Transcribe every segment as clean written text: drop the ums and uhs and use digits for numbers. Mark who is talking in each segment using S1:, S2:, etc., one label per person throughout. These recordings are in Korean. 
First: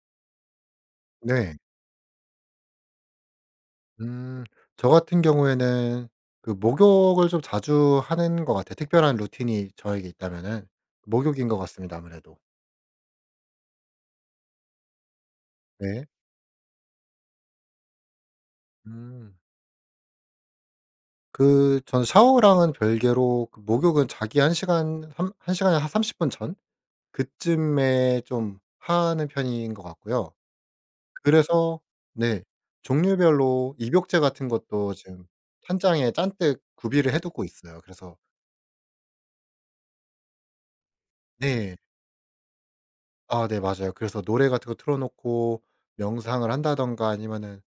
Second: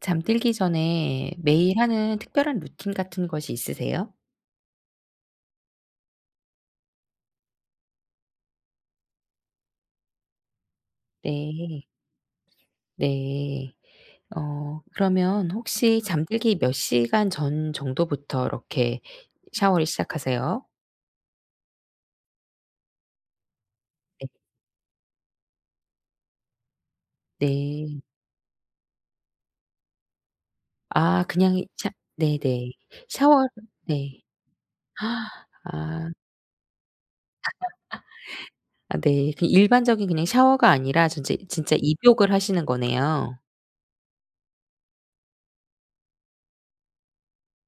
S1: 잠들기 전에
S2: 네.
S1: 매일 하는 특별한 루틴 같은 것이 있으세요?
S2: 음. 저 같은 경우에는 그 목욕을 좀 자주 하는 것 같아요. 특별한 루틴이 저에게 있다면은 목욕인 것
S1: 네.
S2: 같습니다 아무래도.
S1: 네. 그러면 혹시
S2: 네.
S1: 잠들기 몇 시간 전 정도부터 이렇게
S2: 음.
S1: 샤워를 시작하세요?
S2: 그 전 샤워랑은 별개로 그 목욕은
S1: 네.
S2: 자기 1 시간 삼 한 시간에 한 30분 전
S1: 네.
S2: 그쯤에 좀 하는 편인 것 같고요.
S1: 아, 그냥
S2: 그래서
S1: 샤
S2: 네.
S1: 네네. 샤워.
S2: 종류별로
S1: 네.
S2: 입욕제 같은 것도 지금
S1: 아,
S2: 찬장에 잔뜩 구비를 해 두고 있어요. 그래서
S1: 아, 네. 그 일반적인 그냥 샤워가 아니라 전제 진짜
S2: 네.
S1: 입욕을 하시는 거네요.
S2: 아 네 맞아요. 그래서 노래 같은 거 틀어 놓고 명상을 한다든가 아니면은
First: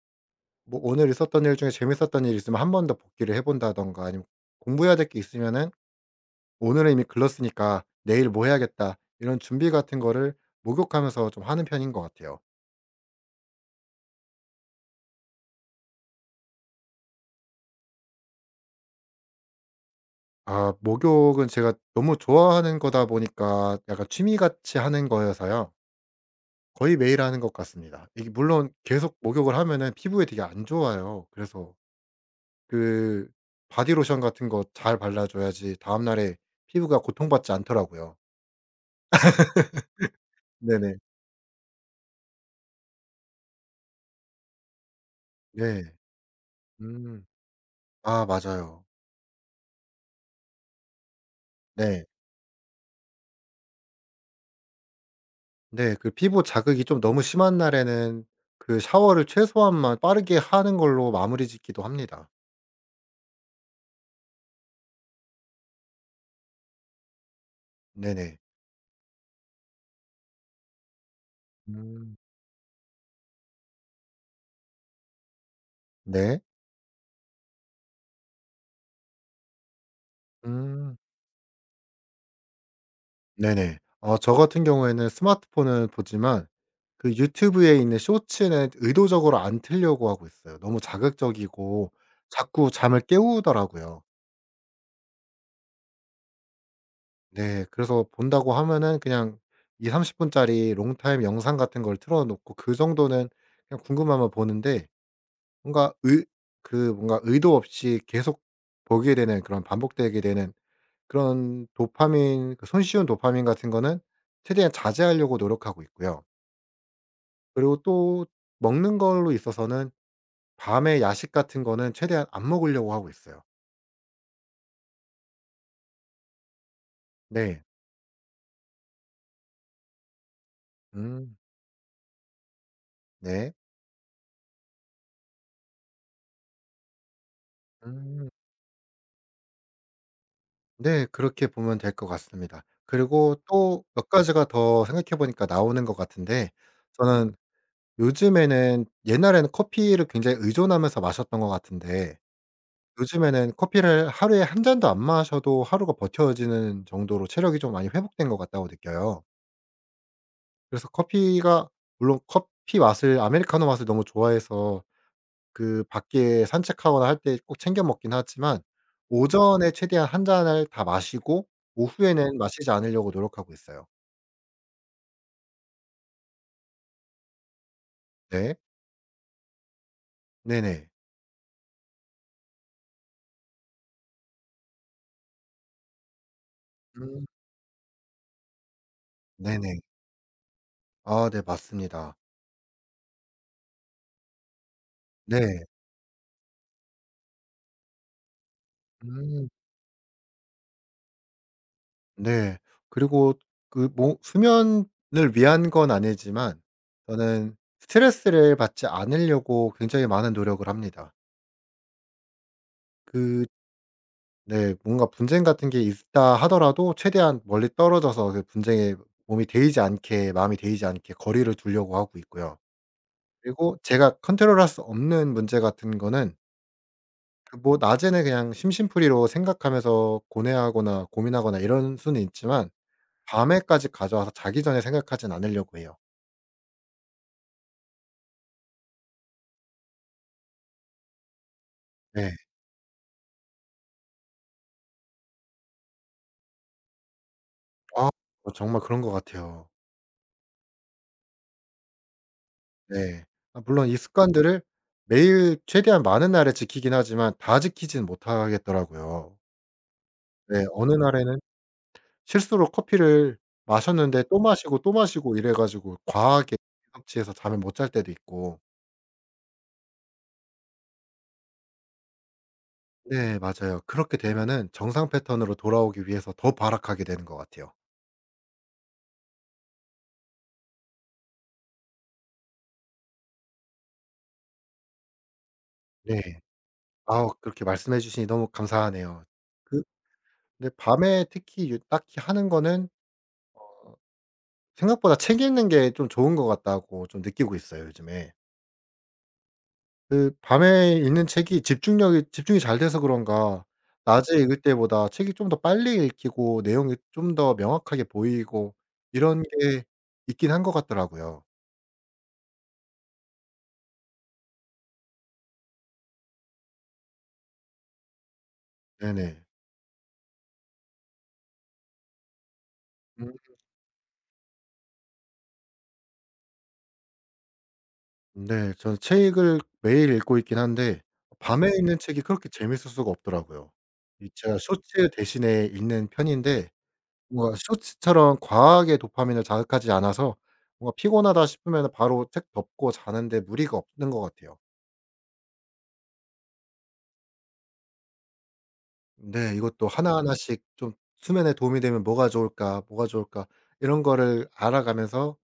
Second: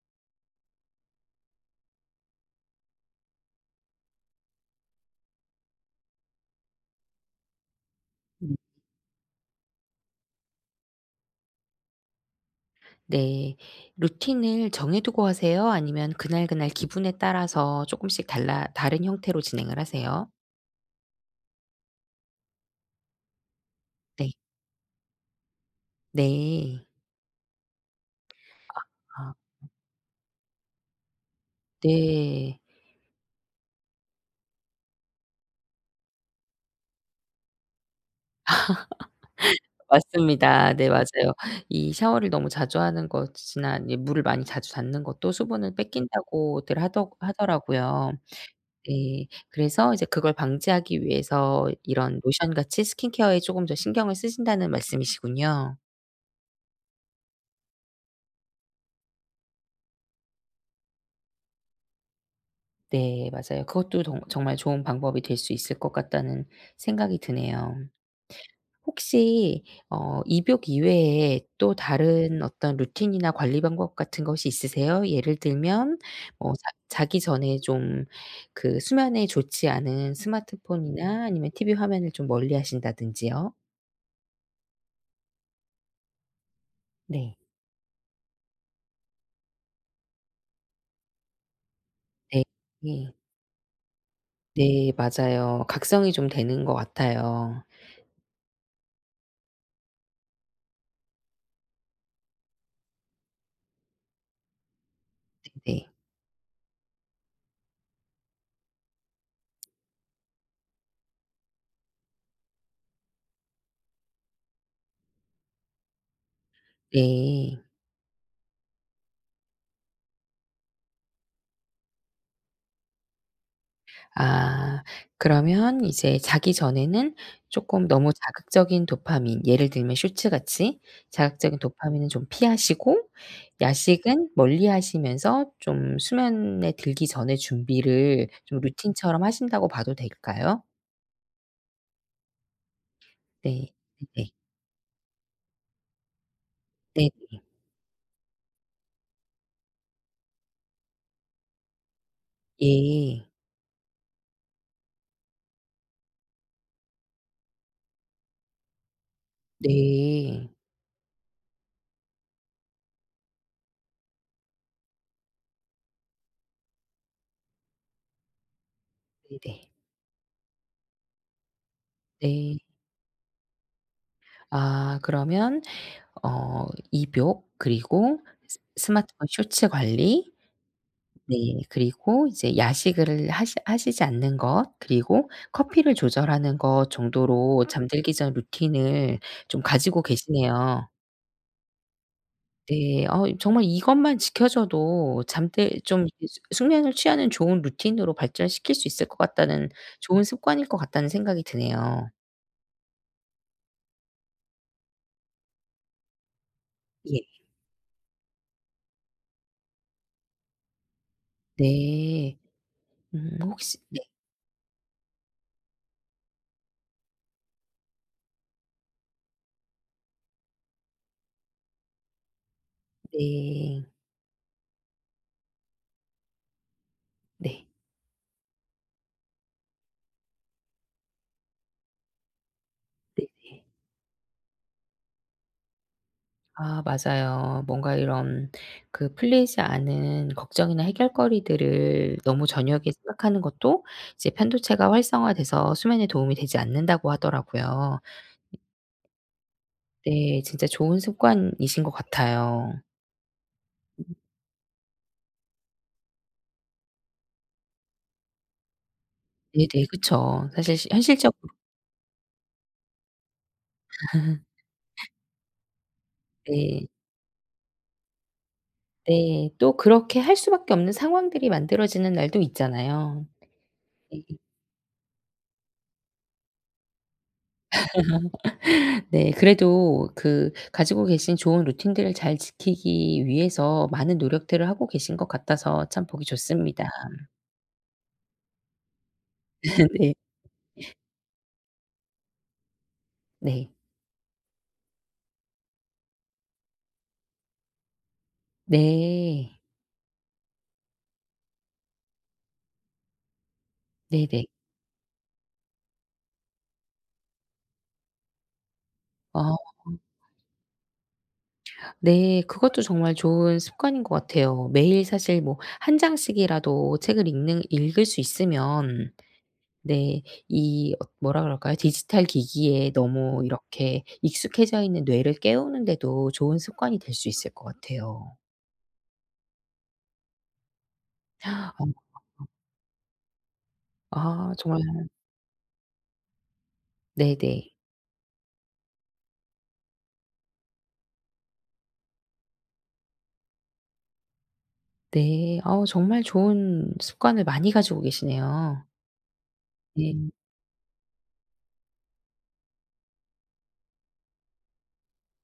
S2: 뭐 오늘 있었던 일 중에 재밌었던 일이 있으면 한 번 더 복기를 해 본다든가 아니면 공부해야 될 게 있으면은 '오늘은 이미 글렀으니까 내일 뭐 해야겠다.' 이런 준비 같은 거를 목욕하면서 좀 하는 편인 것 같아요.
S1: 네. 루틴을 정해두고 하세요? 아니면 그날그날 기분에 따라서 조금씩 달라 다른 형태로 진행을 하세요?
S2: 아 목욕은 제가 너무 좋아하는 거다 보니까 약간
S1: 네.
S2: 취미 같이 하는 거여서요.
S1: 네.
S2: 거의 매일 하는 것 같습니다. 이게 물론 계속
S1: 아,
S2: 목욕을 하면은 피부에 되게 안 좋아요. 그래서
S1: 네.
S2: 그 바디로션 같은 거 잘 발라 줘야지 다음 날에 피부가 고통받지 않더라고요.
S1: 맞습니다. 네,
S2: 네네.
S1: 맞아요. 이 샤워를 너무 자주 하는 것이나 이 물을 많이 자주 닿는 것도 수분을
S2: 네.
S1: 뺏긴다고들 하더
S2: 음.
S1: 하더라고요.
S2: 아 맞아요.
S1: 네. 그래서 이제 그걸 방지하기 위해서
S2: 네.
S1: 이런 로션 같이 스킨케어에 조금 더 신경을 쓰신다는 말씀이시군요.
S2: 네. 그 피부 자극이 좀 너무 심한 날에는 그 샤워를 최소한만 빠르게 하는 걸로 마무리 짓기도 합니다.
S1: 네, 맞아요. 그것도 정 정말 좋은 방법이 될 수 있을 것 같다는 생각이 드네요.
S2: 네네.
S1: 혹시 어 입욕 이외에 또
S2: 음.
S1: 다른 어떤 루틴이나 관리 방법 같은 것이 있으세요? 예를 들면
S2: 네.
S1: 뭐 자 자기 전에 좀 그 수면에 좋지 않은
S2: 음.
S1: 스마트폰이나 아니면 TV 화면을 좀 멀리 하신다든지요.
S2: 네네. 저 같은 경우에는 스마트폰은 보지만 그
S1: 네.
S2: 유튜브에 있는 쇼츠는 의도적으로 안 틀려고 하고 있어요. 너무 자극적이고
S1: 네.
S2: 자꾸 잠을
S1: 네.
S2: 깨우더라고요.
S1: 네, 맞아요. 각성이 좀 되는 것 같아요.
S2: 네. 그래서 본다고 하면은 그냥 2삼3 0 분짜리 롱타임 영상 같은 걸 틀어 놓고 그 정도는 그냥 궁금하면 보는데
S1: 네, 네.
S2: 뭔가 의 그 뭔가 의도 없이 계속 보게 되는 그런 반복되게 되는 그런 도파민 그 손쉬운 도파민 같은 거는 최대한 자제하려고 노력하고 있고요.
S1: 네.
S2: 그리고 또 먹는 걸로 있어서는 밤에 야식 같은 거는 최대한 안 먹으려고 하고 있어요.
S1: 아. 그러면 이제 자기 전에는
S2: 네.
S1: 조금 너무 자극적인 도파민, 예를 들면 쇼츠 같이
S2: 음.
S1: 자극적인 도파민은 좀 피하시고
S2: 네.
S1: 야식은 멀리 하시면서 좀 수면에 들기 전에 준비를
S2: 음.
S1: 좀 루틴처럼 하신다고 봐도 될까요?
S2: 네. 그렇게 보면 될 것 같습니다. 그리고
S1: 네.
S2: 또 몇
S1: 네네.
S2: 가지가 더 생각해 보니까 나오는 것 같은데
S1: 네.
S2: 저는 요즘에는 옛날에는 커피를 굉장히 의존하면서 마셨던 것 같은데
S1: 예.
S2: 요즘에는 커피를 하루에 한 잔도 안 마셔도 하루가 버텨지는 정도로 체력이 좀 많이 회복된 것 같다고 느껴요.
S1: 네.
S2: 그래서 커피가 물론 커피 맛을 아메리카노 맛을 너무 좋아해서 그 밖에 산책하거나 할 때 꼭 챙겨 먹긴 하지만
S1: 네네. 네.
S2: 오전에 최대한 한 잔을 다 마시고 오후에는
S1: 네.
S2: 마시지 않으려고 노력하고 있어요.
S1: 아, 그러면 어 입욕 그리고
S2: 네.
S1: 스 스마트폰 쇼츠 관리.
S2: 네네.
S1: 네. 그리고 이제 야식을 하시지 않는 것, 그리고 커피를 조절하는 것
S2: 음
S1: 정도로 잠들기 전 루틴을 좀
S2: 네네.
S1: 가지고 계시네요.
S2: 아 네 맞습니다.
S1: 네. 정말 이것만 지켜져도
S2: 네.
S1: 잠들 좀 이렇게 숙 숙면을 취하는 좋은 루틴으로 발전시킬 수 있을 것
S2: 음
S1: 같다는, 좋은 습관일 것 같다는 생각이 드네요.
S2: 네. 그리고 그 뭐 수면을 위한 건 아니지만
S1: 예.
S2: 저는 스트레스를 받지 않으려고 굉장히 많은 노력을 합니다.
S1: 네.
S2: 그
S1: 혹시 네
S2: 네. 뭔가 분쟁 같은 게 있다 하더라도 최대한 멀리 떨어져서 그 분쟁에 몸이 데이지 않게 마음이 데이지 않게 거리를 두려고 하고 있고요. 그리고
S1: 네.
S2: 제가 컨트롤할 수 없는 문제 같은 거는 그
S1: 네.
S2: 뭐 낮에는 그냥 심심풀이로 생각하면서 고뇌하거나 고민하거나 이런 수는 있지만
S1: 네.
S2: 밤에까지 가져와서 자기 전에 생각하진 않으려고 해요.
S1: 아, 맞아요. 뭔가 이런 그 풀리지 않은 걱정이나 해결거리들을
S2: 네.
S1: 너무 저녁에 생각하는 것도 이제 편도체가 활성화돼서 수면에 도움이 되지 않는다고 하더라고요.
S2: 아 정말 그런 것 같아요.
S1: 네. 진짜 좋은 습관이신 것 같아요.
S2: 네. 아 물론 이 습관들을 매일 최대한 많은 날에 지키긴 하지만 다 지키진 못하겠더라고요.
S1: 네네. 그쵸.
S2: 네.
S1: 사실 시
S2: 어느
S1: 현실적.
S2: 날에는 실수로 커피를 마셨는데 또 마시고, 또 마시고 이래 가지고 과하게
S1: 네.
S2: 섭취해서 잠을 못 잘 때도 있고.
S1: 네. 또 그렇게 할 수밖에 없는 상황들이 만들어지는 날도 있잖아요.
S2: 네. 맞아요. 그렇게
S1: 네.
S2: 되면은 정상 패턴으로 돌아오기 위해서 더 발악하게 되는 것 같아요.
S1: 네. 그래도 그 가지고 계신 좋은 루틴들을 잘 지키기 위해서 많은 노력들을 하고 계신 것 같아서 참 보기
S2: 네.
S1: 좋습니다.
S2: 아우 그렇게 말씀해 주시니 너무 감사하네요. 그
S1: 네.
S2: 근데 밤에 특히 유 딱히 하는 거는
S1: 네.
S2: 어 생각보다 책 읽는 게 좀 좋은 것 같다고 좀 느끼고 있어요 요즘에.
S1: 네.
S2: 그 밤에 읽는 책이 집중력이 집중이 잘 돼서 그런가 낮에
S1: 네네.
S2: 읽을 때보다 책이 좀 더 빨리 읽히고 내용이 좀 더 명확하게 보이고 이런
S1: 아,
S2: 게 있긴 한 것 같더라고요.
S1: 네. 그것도 정말 좋은 습관인 것 같아요. 매일 사실 뭐 한 장씩이라도 책을 읽는 읽을 수 있으면,
S2: 네네.
S1: 네. 이 뭐라 그럴까요? 디지털 기기에
S2: 음
S1: 너무 이렇게 익숙해져 있는 뇌를 깨우는데도 좋은 습관이 될 수 있을 것 같아요.
S2: 네. 저는 책을 매일 읽고 있긴 한데 밤에
S1: 어
S2: 읽는 책이 그렇게 재밌을 수가 없더라고요. 이
S1: 아,
S2: 제가
S1: 정말.
S2: 쇼츠 대신에 읽는 편인데 뭔가
S1: 네네.
S2: 쇼츠처럼 과하게 도파민을 자극하지 않아서 뭔가 피곤하다 싶으면 바로 책 덮고 자는데 무리가 없는 것 같아요.
S1: 네. 어, 정말 좋은 습관을 많이 가지고 계시네요.
S2: 네. 이것도
S1: 네.
S2: 하나하나씩 좀 '수면에 도움이 되면 뭐가 좋을까? 뭐가 좋을까?' 이런 거를 알아가면서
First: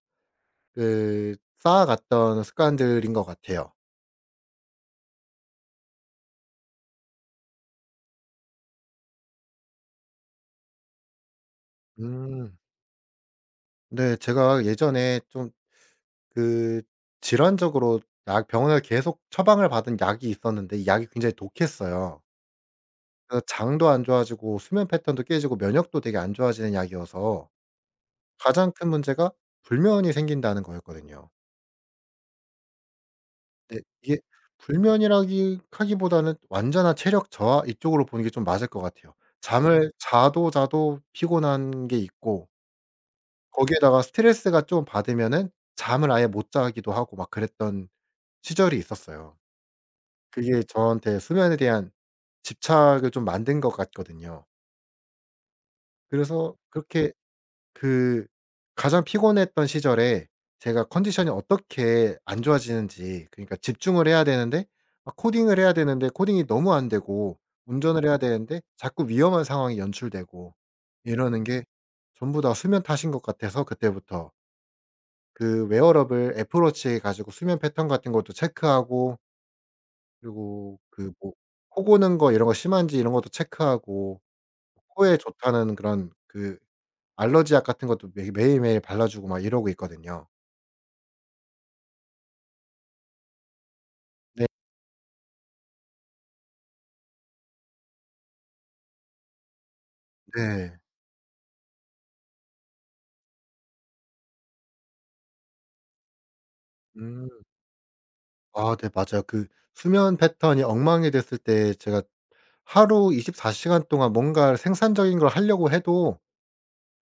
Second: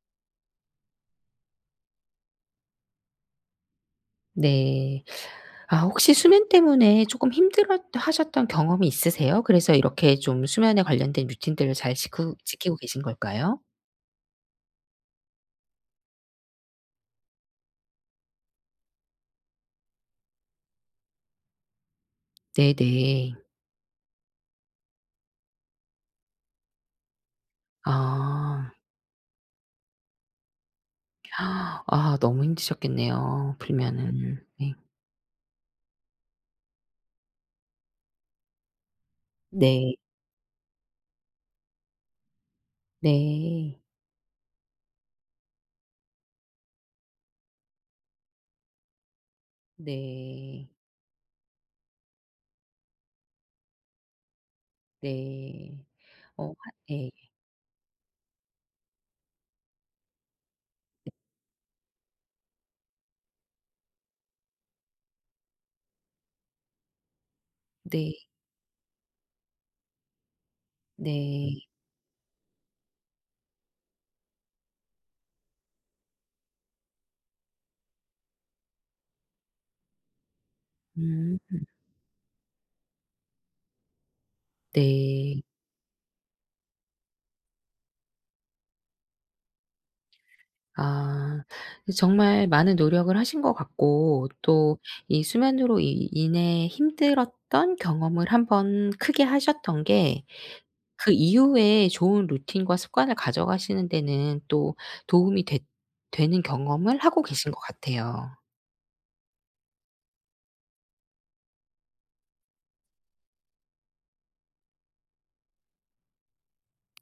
S2: 그 쌓아갔던 습관들인 것 같아요.
S1: 네. 아, 혹시 수면 때문에 쪼끔 힘들었 하셨던 경험이 있으세요? 그래서 이렇게 좀 수면에 관련된 루틴들을 잘 지쿠
S2: 음.
S1: 지키고 계신 걸까요?
S2: 네. 제가 예전에 좀 그 질환적으로 약 병원에서 계속 처방을 받은 약이 있었는데 이 약이 굉장히 독했어요.
S1: 네네.
S2: 그래서 장도 안 좋아지고 수면 패턴도 깨지고 면역도 되게 안 좋아지는 약이어서
S1: 아.
S2: 가장 큰 문제가 불면이 생긴다는 거였거든요.
S1: 아, 너무 힘드셨겠네요, 불
S2: 네.
S1: 면
S2: 이게
S1: 은 네.
S2: 불면이라기 하기보다는 완전한 체력 저하 이쪽으로 보는 게 좀 맞을 것 같아요. 음. 잠을
S1: 네.
S2: 자도 자도 피곤한 게 있고
S1: 네.
S2: 거기에다가 스트레스가 좀 받으면은 잠을 아예 못 자기도 하고 막 그랬던 시절이 있었어요. 그게
S1: 네.
S2: 저한테 수면에 대한 집착을 좀 만든 것 같거든요.
S1: 네. 어
S2: 그래서
S1: 하 예.
S2: 그렇게 그 가장 피곤했던 시절에 제가 컨디션이 어떻게 안 좋아지는지 그러니까 집중을 해야 되는데 막 코딩을 해야 되는데 코딩이 너무 안 되고 운전을
S1: 네.
S2: 해야 되는데 자꾸 위험한 상황이 연출되고 이러는
S1: 네.
S2: 게 전부 다 수면 탓인 것 같아서 그때부터 그 웨어러블 애플 워치 가지고 수면 패턴 같은 것도 체크하고 그리고 그 뭐
S1: 음.
S2: 코 고는 거 이런 거 심한지 이런 것도 체크하고 코에
S1: 네.
S2: 좋다는 그런 그 알러지약 같은 것도 매 매일매일 발라 주고 막 이러고 있거든요.
S1: 아. 그 정말 많은 노력을 하신 것 같고,
S2: 네.
S1: 또 이 수면으로 이 인해 힘들었던 경험을 한번 크게 하셨던 게
S2: 네.
S1: 그 이후에 좋은 루틴과 습관을 가져가시는 데는 또 도움이 되는 경험을 하고
S2: 음.
S1: 계신 것 같아요.
S2: 아 네 맞아요. 그 수면 패턴이 엉망이 됐을 때 제가 하루 24 시간 동안 뭔가 생산적인 걸 하려고 해도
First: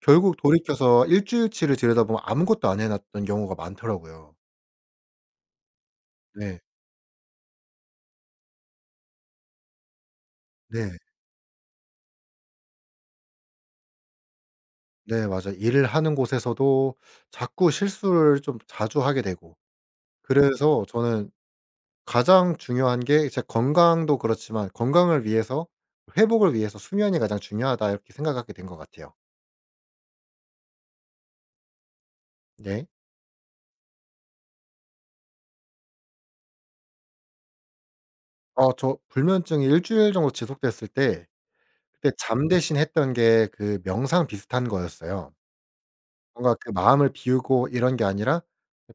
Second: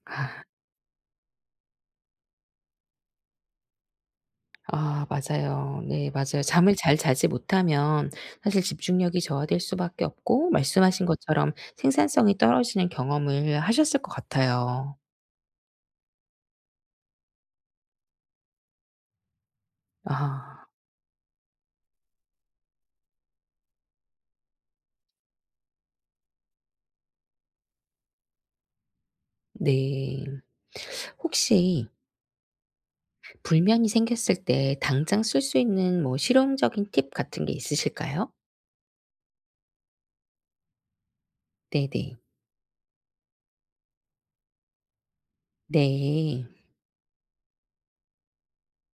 S2: 결국
S1: 아.
S2: 돌이켜서 일 주일치를 들여다보면 아무것도 안 해 놨던 경우가 많더라고요.
S1: 아, 맞아요. 네, 맞아요.
S2: 네.
S1: 잠을 잘 자지 못하면 사실 집중력이 저하될 수밖에 없고,
S2: 네.
S1: 말씀하신 것처럼 생산성이 떨어지는 경험을 하셨을 것 같아요.
S2: 네 맞아요. 일을 하는 곳에서도 자꾸 실수를 좀 자주 하게 되고
S1: 아.
S2: 그래서 저는 가장 중요한 게 제 건강도 그렇지만 '건강을 위해서 회복을 위해서 수면이 가장 중요하다.' 이렇게 생각하게 된 것 같아요.
S1: 네. 혹시
S2: 네.
S1: 불면이 생겼을 때 당장 쓸 수 있는 뭐 실용적인 팁 같은 게 있으실까요?
S2: 저 불면증이 일 주일 정도 지속됐을 때 그때
S1: 네네.
S2: 잠 대신 했던 게 그 명상 비슷한 거였어요.
S1: 네.
S2: 뭔가 그 마음을 비우고 이런 게 아니라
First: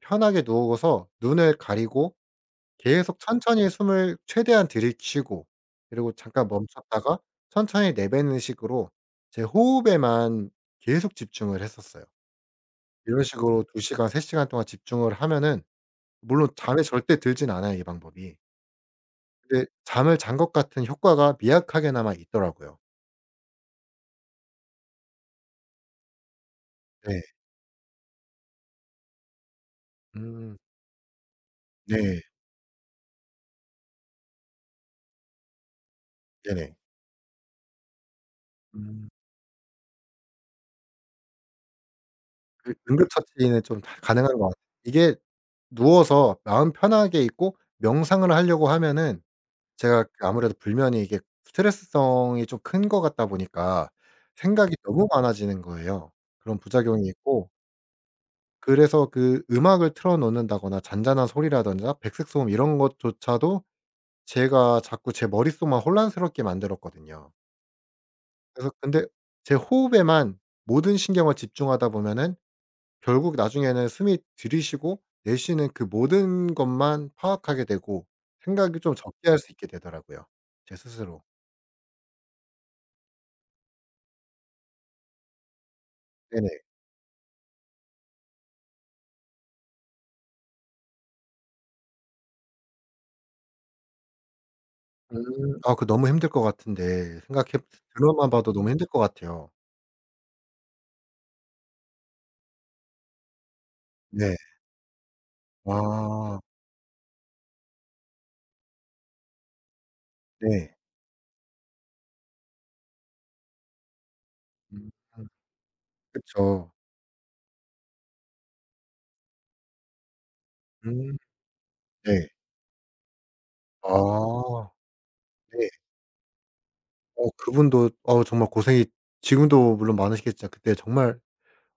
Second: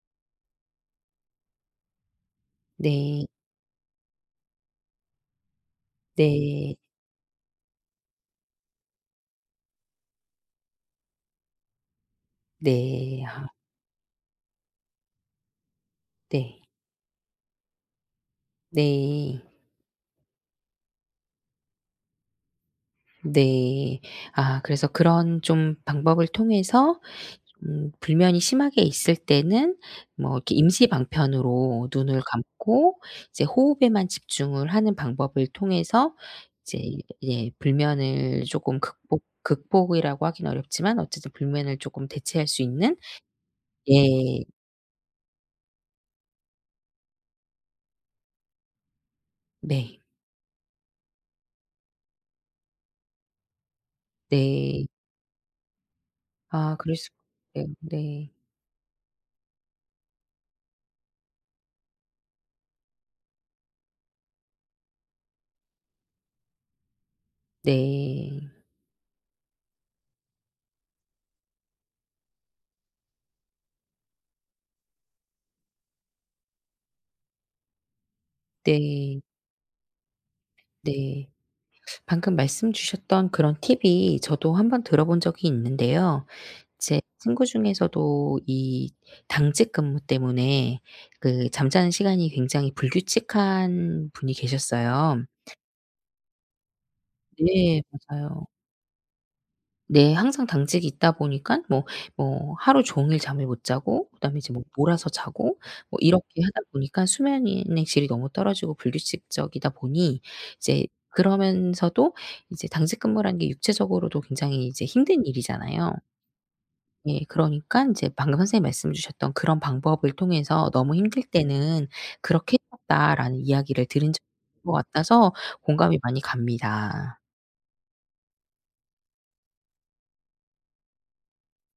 S2: 편하게 누워서 눈을 가리고 계속
S1: 네.
S2: 천천히 숨을 최대한 들이쉬고 그리고 잠깐
S1: 네.
S2: 멈췄다가 천천히 내뱉는 식으로 제 호흡에만 계속 집중을 했었어요.
S1: 네.
S2: 이런
S1: 아,
S2: 식으로 2 시간 3 시간 동안 집중을 하면은 물론
S1: 네.
S2: 잠에 절대 들진 않아요, 이 방법이.
S1: 네.
S2: 근데 잠을 잔 것 같은 효과가 미약하게나마 있더라고요.
S1: 네. 아, 그래서 그런 좀 방법을 통해서
S2: 네.
S1: 불면이 심하게 있을 때는 뭐 이렇게
S2: 음.
S1: 임시 방편으로 눈을
S2: 네.
S1: 감고 이제 호흡에만 집중을 하는 방법을 통해서
S2: 네네.
S1: 이제 예 불면을 조금
S2: 음.
S1: 극복, 극복이라고 하긴 어렵지만 어쨌든 불면을 조금 대체할 수
S2: 그
S1: 있는.
S2: 응급처치는 좀 다 가능한
S1: 예.
S2: 것 같아요. 이게 누워서 마음 편하게 있고 명상을 하려고 하면은
S1: 네.
S2: 제가 그 아무래도 불면이 이게 스트레스성이 좀 큰 것 같다 보니까 생각이
S1: 네.
S2: 너무 많아지는 거예요. 그런
S1: 아, 그럴
S2: 부작용이
S1: 수.
S2: 있고
S1: 네. 네.
S2: 그래서 그 음악을 틀어 놓는다거나 잔잔한 소리라든가 백색 소음 이런 것조차도 제가 자꾸 제 머릿속만 혼란스럽게 만들었거든요.
S1: 네.
S2: 그래서 근데 제 호흡에만 모든 신경을 집중하다 보면은 결국 나중에는 숨이 들이쉬고 내쉬는 그 모든 것만 파악하게 되고 생각이 좀
S1: 네.
S2: 적게 할 수 있게 되더라고요 제 스스로.
S1: 네. 방금 말씀 주셨던 그런 팁이 저도 한번 들어본 적이 있는데요.
S2: 네네.
S1: 제 친구 중에서도 이 당직 근무 때문에 그 잠자는 시간이 굉장히 불규칙한 분이 계셨어요.
S2: 음. 아 그 너무 힘들 것 같은데 생각해
S1: 네,
S2: 들어만
S1: 맞아요.
S2: 봐도 너무 힘들 것 같아요.
S1: 네. 항상 당직이 있다 보니까 뭐 하루 종일 잠을 못 자고
S2: 네.
S1: 그다음에 이제 뭐 몰아서 자고, 뭐
S2: 아.
S1: 이렇게 하다 보니까 수면의 질이 너무 떨어지고 불규칙적이다 보니
S2: 네.
S1: 이제 그러면서도 이제 당직 근무라는 게 육체적으로도 굉장히 이제
S2: 음.
S1: 힘든 일이잖아요.
S2: 그쵸.
S1: 예. 그러니까 이제 방금 선생님이 말씀 주셨던 그런 방법을 통해서 "너무
S2: 음.
S1: 힘들 때는
S2: 네.
S1: 그렇게 했다라는 이야기를 들은 적이
S2: 아.
S1: 있는 것 같아서
S2: 네.
S1: 공감이 많이 갑니다.
S2: 네. 그분도 정말 고생이 지금도 물론 많으시겠지만 그때 정말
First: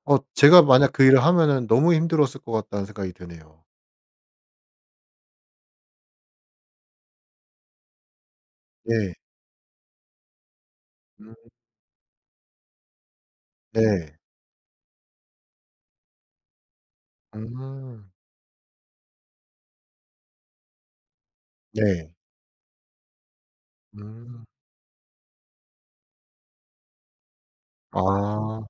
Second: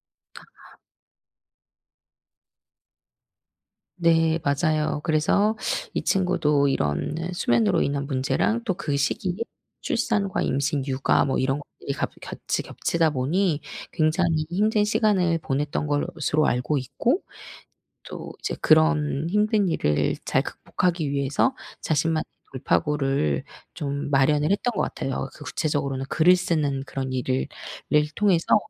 S2: 제가 만약 그 일을 하면은 너무 힘들었을 것 같다는 생각이 드네요.
S1: 네, 맞아요. 그래서 이 친구도 이런 수면으로 인한 문제랑 또 그
S2: 네.
S1: 시기에 출산과 임신, 육아
S2: 음.
S1: 뭐 이런 것들이 갑 같이 겹치다 보니
S2: 네.
S1: 굉장히 힘든 시간을 보냈던 것으로 알고 있고,
S2: 음.
S1: 또 이제 그런 힘든 일을 잘 극복하기 위해서
S2: 네.
S1: 자신만의 돌파구를 좀
S2: 음.
S1: 마련을 했던 것 같아요. 그 구체적으로는 글을 쓰는 그런 일을 를 통해서,
S2: 아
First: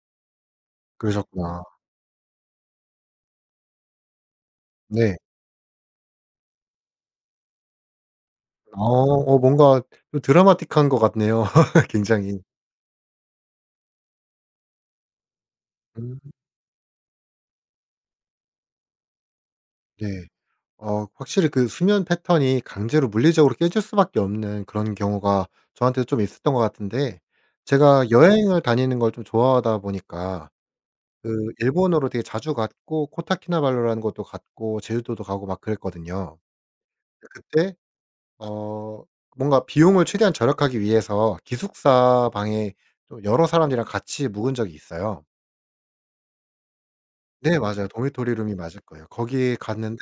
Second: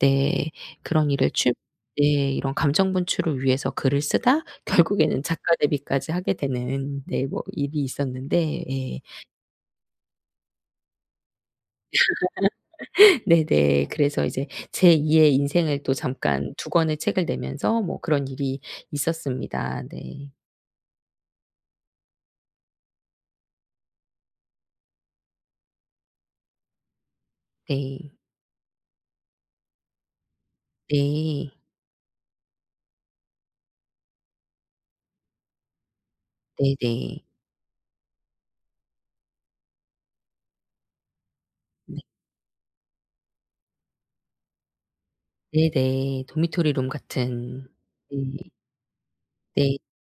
S1: 네. 그런 일을 추
S2: 그러셨구나.
S1: 네. 이런 감정 분출을 위해서 글을 쓰다
S2: 네.
S1: 결국에는 작가 데뷔까지 하게 되는, 네, 뭐 일이 있었는데. 예.
S2: 뭔가 좀 드라마틱한 것 같네요 굉장히.
S1: 네네. 그래서 이제 제2의 인생을 또
S2: 음.
S1: 잠깐 두 권의 책을 내면서 뭐 그런 일이 있었습니다.
S2: 네.
S1: 네.
S2: 확실히 그 수면 패턴이 강제로 물리적으로 깨질 수밖에 없는 그런 경우가 저한테도 좀 있었던 것 같은데 제가 네.
S1: 네.
S2: 여행을 다니는 걸 좀 좋아하다 보니까 그
S1: 네.
S2: 일본으로 되게 자주 갔고 코타키나발루라는 곳도 갔고 제주도도 가고 막 그랬거든요.
S1: 네네.
S2: 그때 어 뭔가 비용을 최대한 절약하기 위해서
S1: 네.
S2: 기숙사 방에 좀 여러 사람들이랑 같이 묵은 적이 있어요.
S1: 네네. 도미토리 룸
S2: 네
S1: 같은.
S2: 맞아요.
S1: 네.
S2: 도미토리 룸이 맞을 거예요. 거기
S1: 네.
S2: 갔는데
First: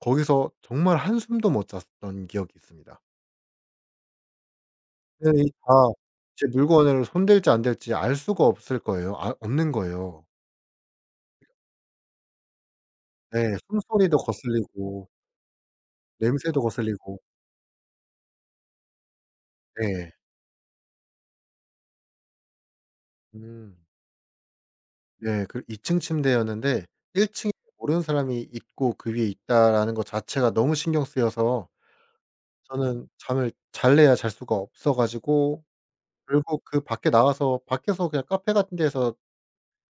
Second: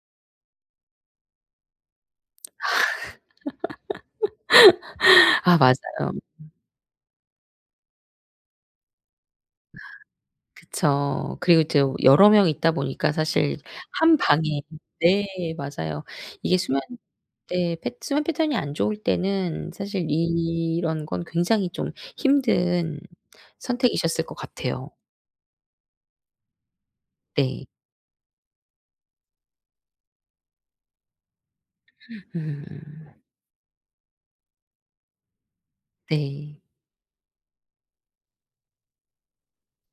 S2: 거기서 정말 한숨도 못 잤던 기억이 있습니다. 근데 이
S1: 아,
S2: 다
S1: 맞아요.
S2: 제 물건을 손댈지 안 댈지 알 수가 없을 거예요. 아 없는 거예요.
S1: 그쵸. 그리고 이제 여러 명 있다 보니까
S2: 네.
S1: 사실 한
S2: 숨소리도
S1: 방에,
S2: 거슬리고
S1: 네, 맞아요. 이게
S2: 냄새도
S1: 수면,
S2: 거슬리고.
S1: 네, 패 수면 패턴이 안 좋을 때는 사실
S2: 네.
S1: 이런 건 굉장히 좀 힘든
S2: 음.
S1: 선택이셨을 것 같아요.
S2: 네. 그 2 층 침대였는데 1 층에
S1: 네.
S2: 모르는 사람이 있고 그 위에 있다라는 것 자체가 너무 신경 쓰여서 저는
S1: 음.
S2: 잠을 잘래야 잘 수가 없어 가지고
S1: 네.
S2: 결국 그 밖에 나가서 밖에서 그냥 카페 같은 데서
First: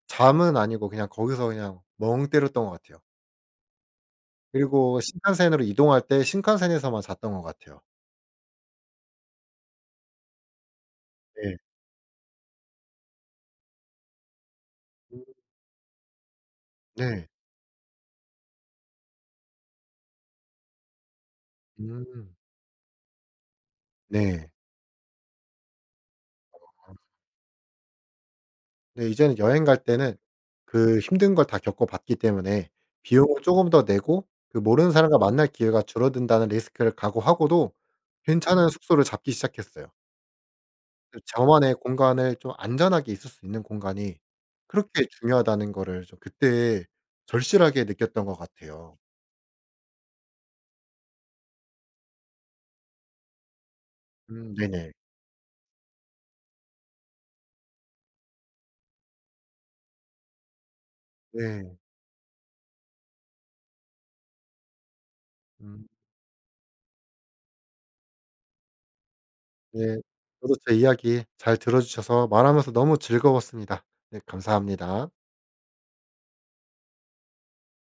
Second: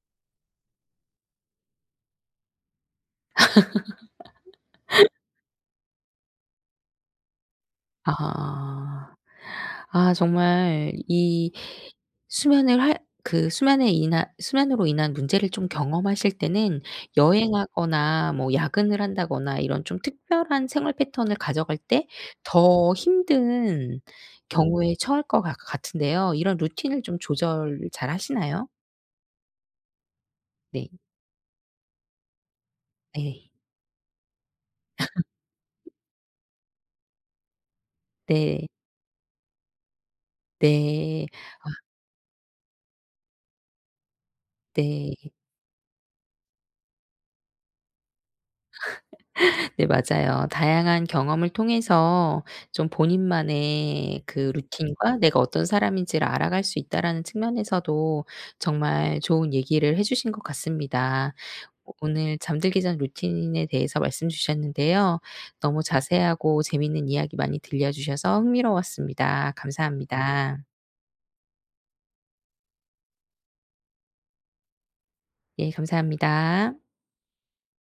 S2: 잠은 아니고 그냥 거기서 그냥 멍 때렸던 것 같아요. 그리고 신칸센으로 이동할 때 신칸센에서만 잤던 것 같아요.
S1: 아. 아, 정말 이
S2: 네.
S1: 수면을 할 그 수면에 인한 수면으로 인한
S2: 음.
S1: 문제를 좀 경험하실 때는
S2: 네.
S1: 여행하거나 뭐 야근을 한다거나 이런 좀 특별한 생활 패턴을 가져갈 때
S2: 음.
S1: 더 힘든
S2: 네.
S1: 경우에 처할 것 같 같은데요. 이런 루틴을 좀 조절 잘 하시나요?
S2: 근데 이제는 여행 갈 때는
S1: 네.
S2: 그 힘든 걸 다 겪어 봤기 때문에 비용을
S1: 네.
S2: 쪼금 더 내고 그 모르는 사람과 만날 기회가 줄어든다는 리스크를 각오하고도
S1: 네.
S2: 괜찮은 숙소를 잡기 시작했어요. 그
S1: 네. 아,
S2: 저만의 공간을 좀 안전하게 있을 수 있는 공간이 그렇게
S1: 네.
S2: 중요하다는 거를 좀 그때 절실하게 느꼈던 것 같아요.
S1: 네, 맞아요. 다양한 경험을 통해서 좀 본인만의 그
S2: 음. 네네.
S1: 루틴과 내가 어떤 사람인지를 알아갈 수 있다라는 측면에서도 정말 좋은 얘기를 해 주신 것 같습니다.
S2: 네.
S1: 오늘 잠들기 전 루틴에 대해서 말씀 주셨는데요. 너무
S2: 음.
S1: 자세하고 재미있는 이야기 많이 들려 주셔서 흥미로웠습니다.
S2: 네. 저도
S1: 감사합니다.
S2: 제 이야기 잘 들어 주셔서 말하면서 너무 즐거웠습니다. 네 감사합니다.
S1: 예, 감사합니다.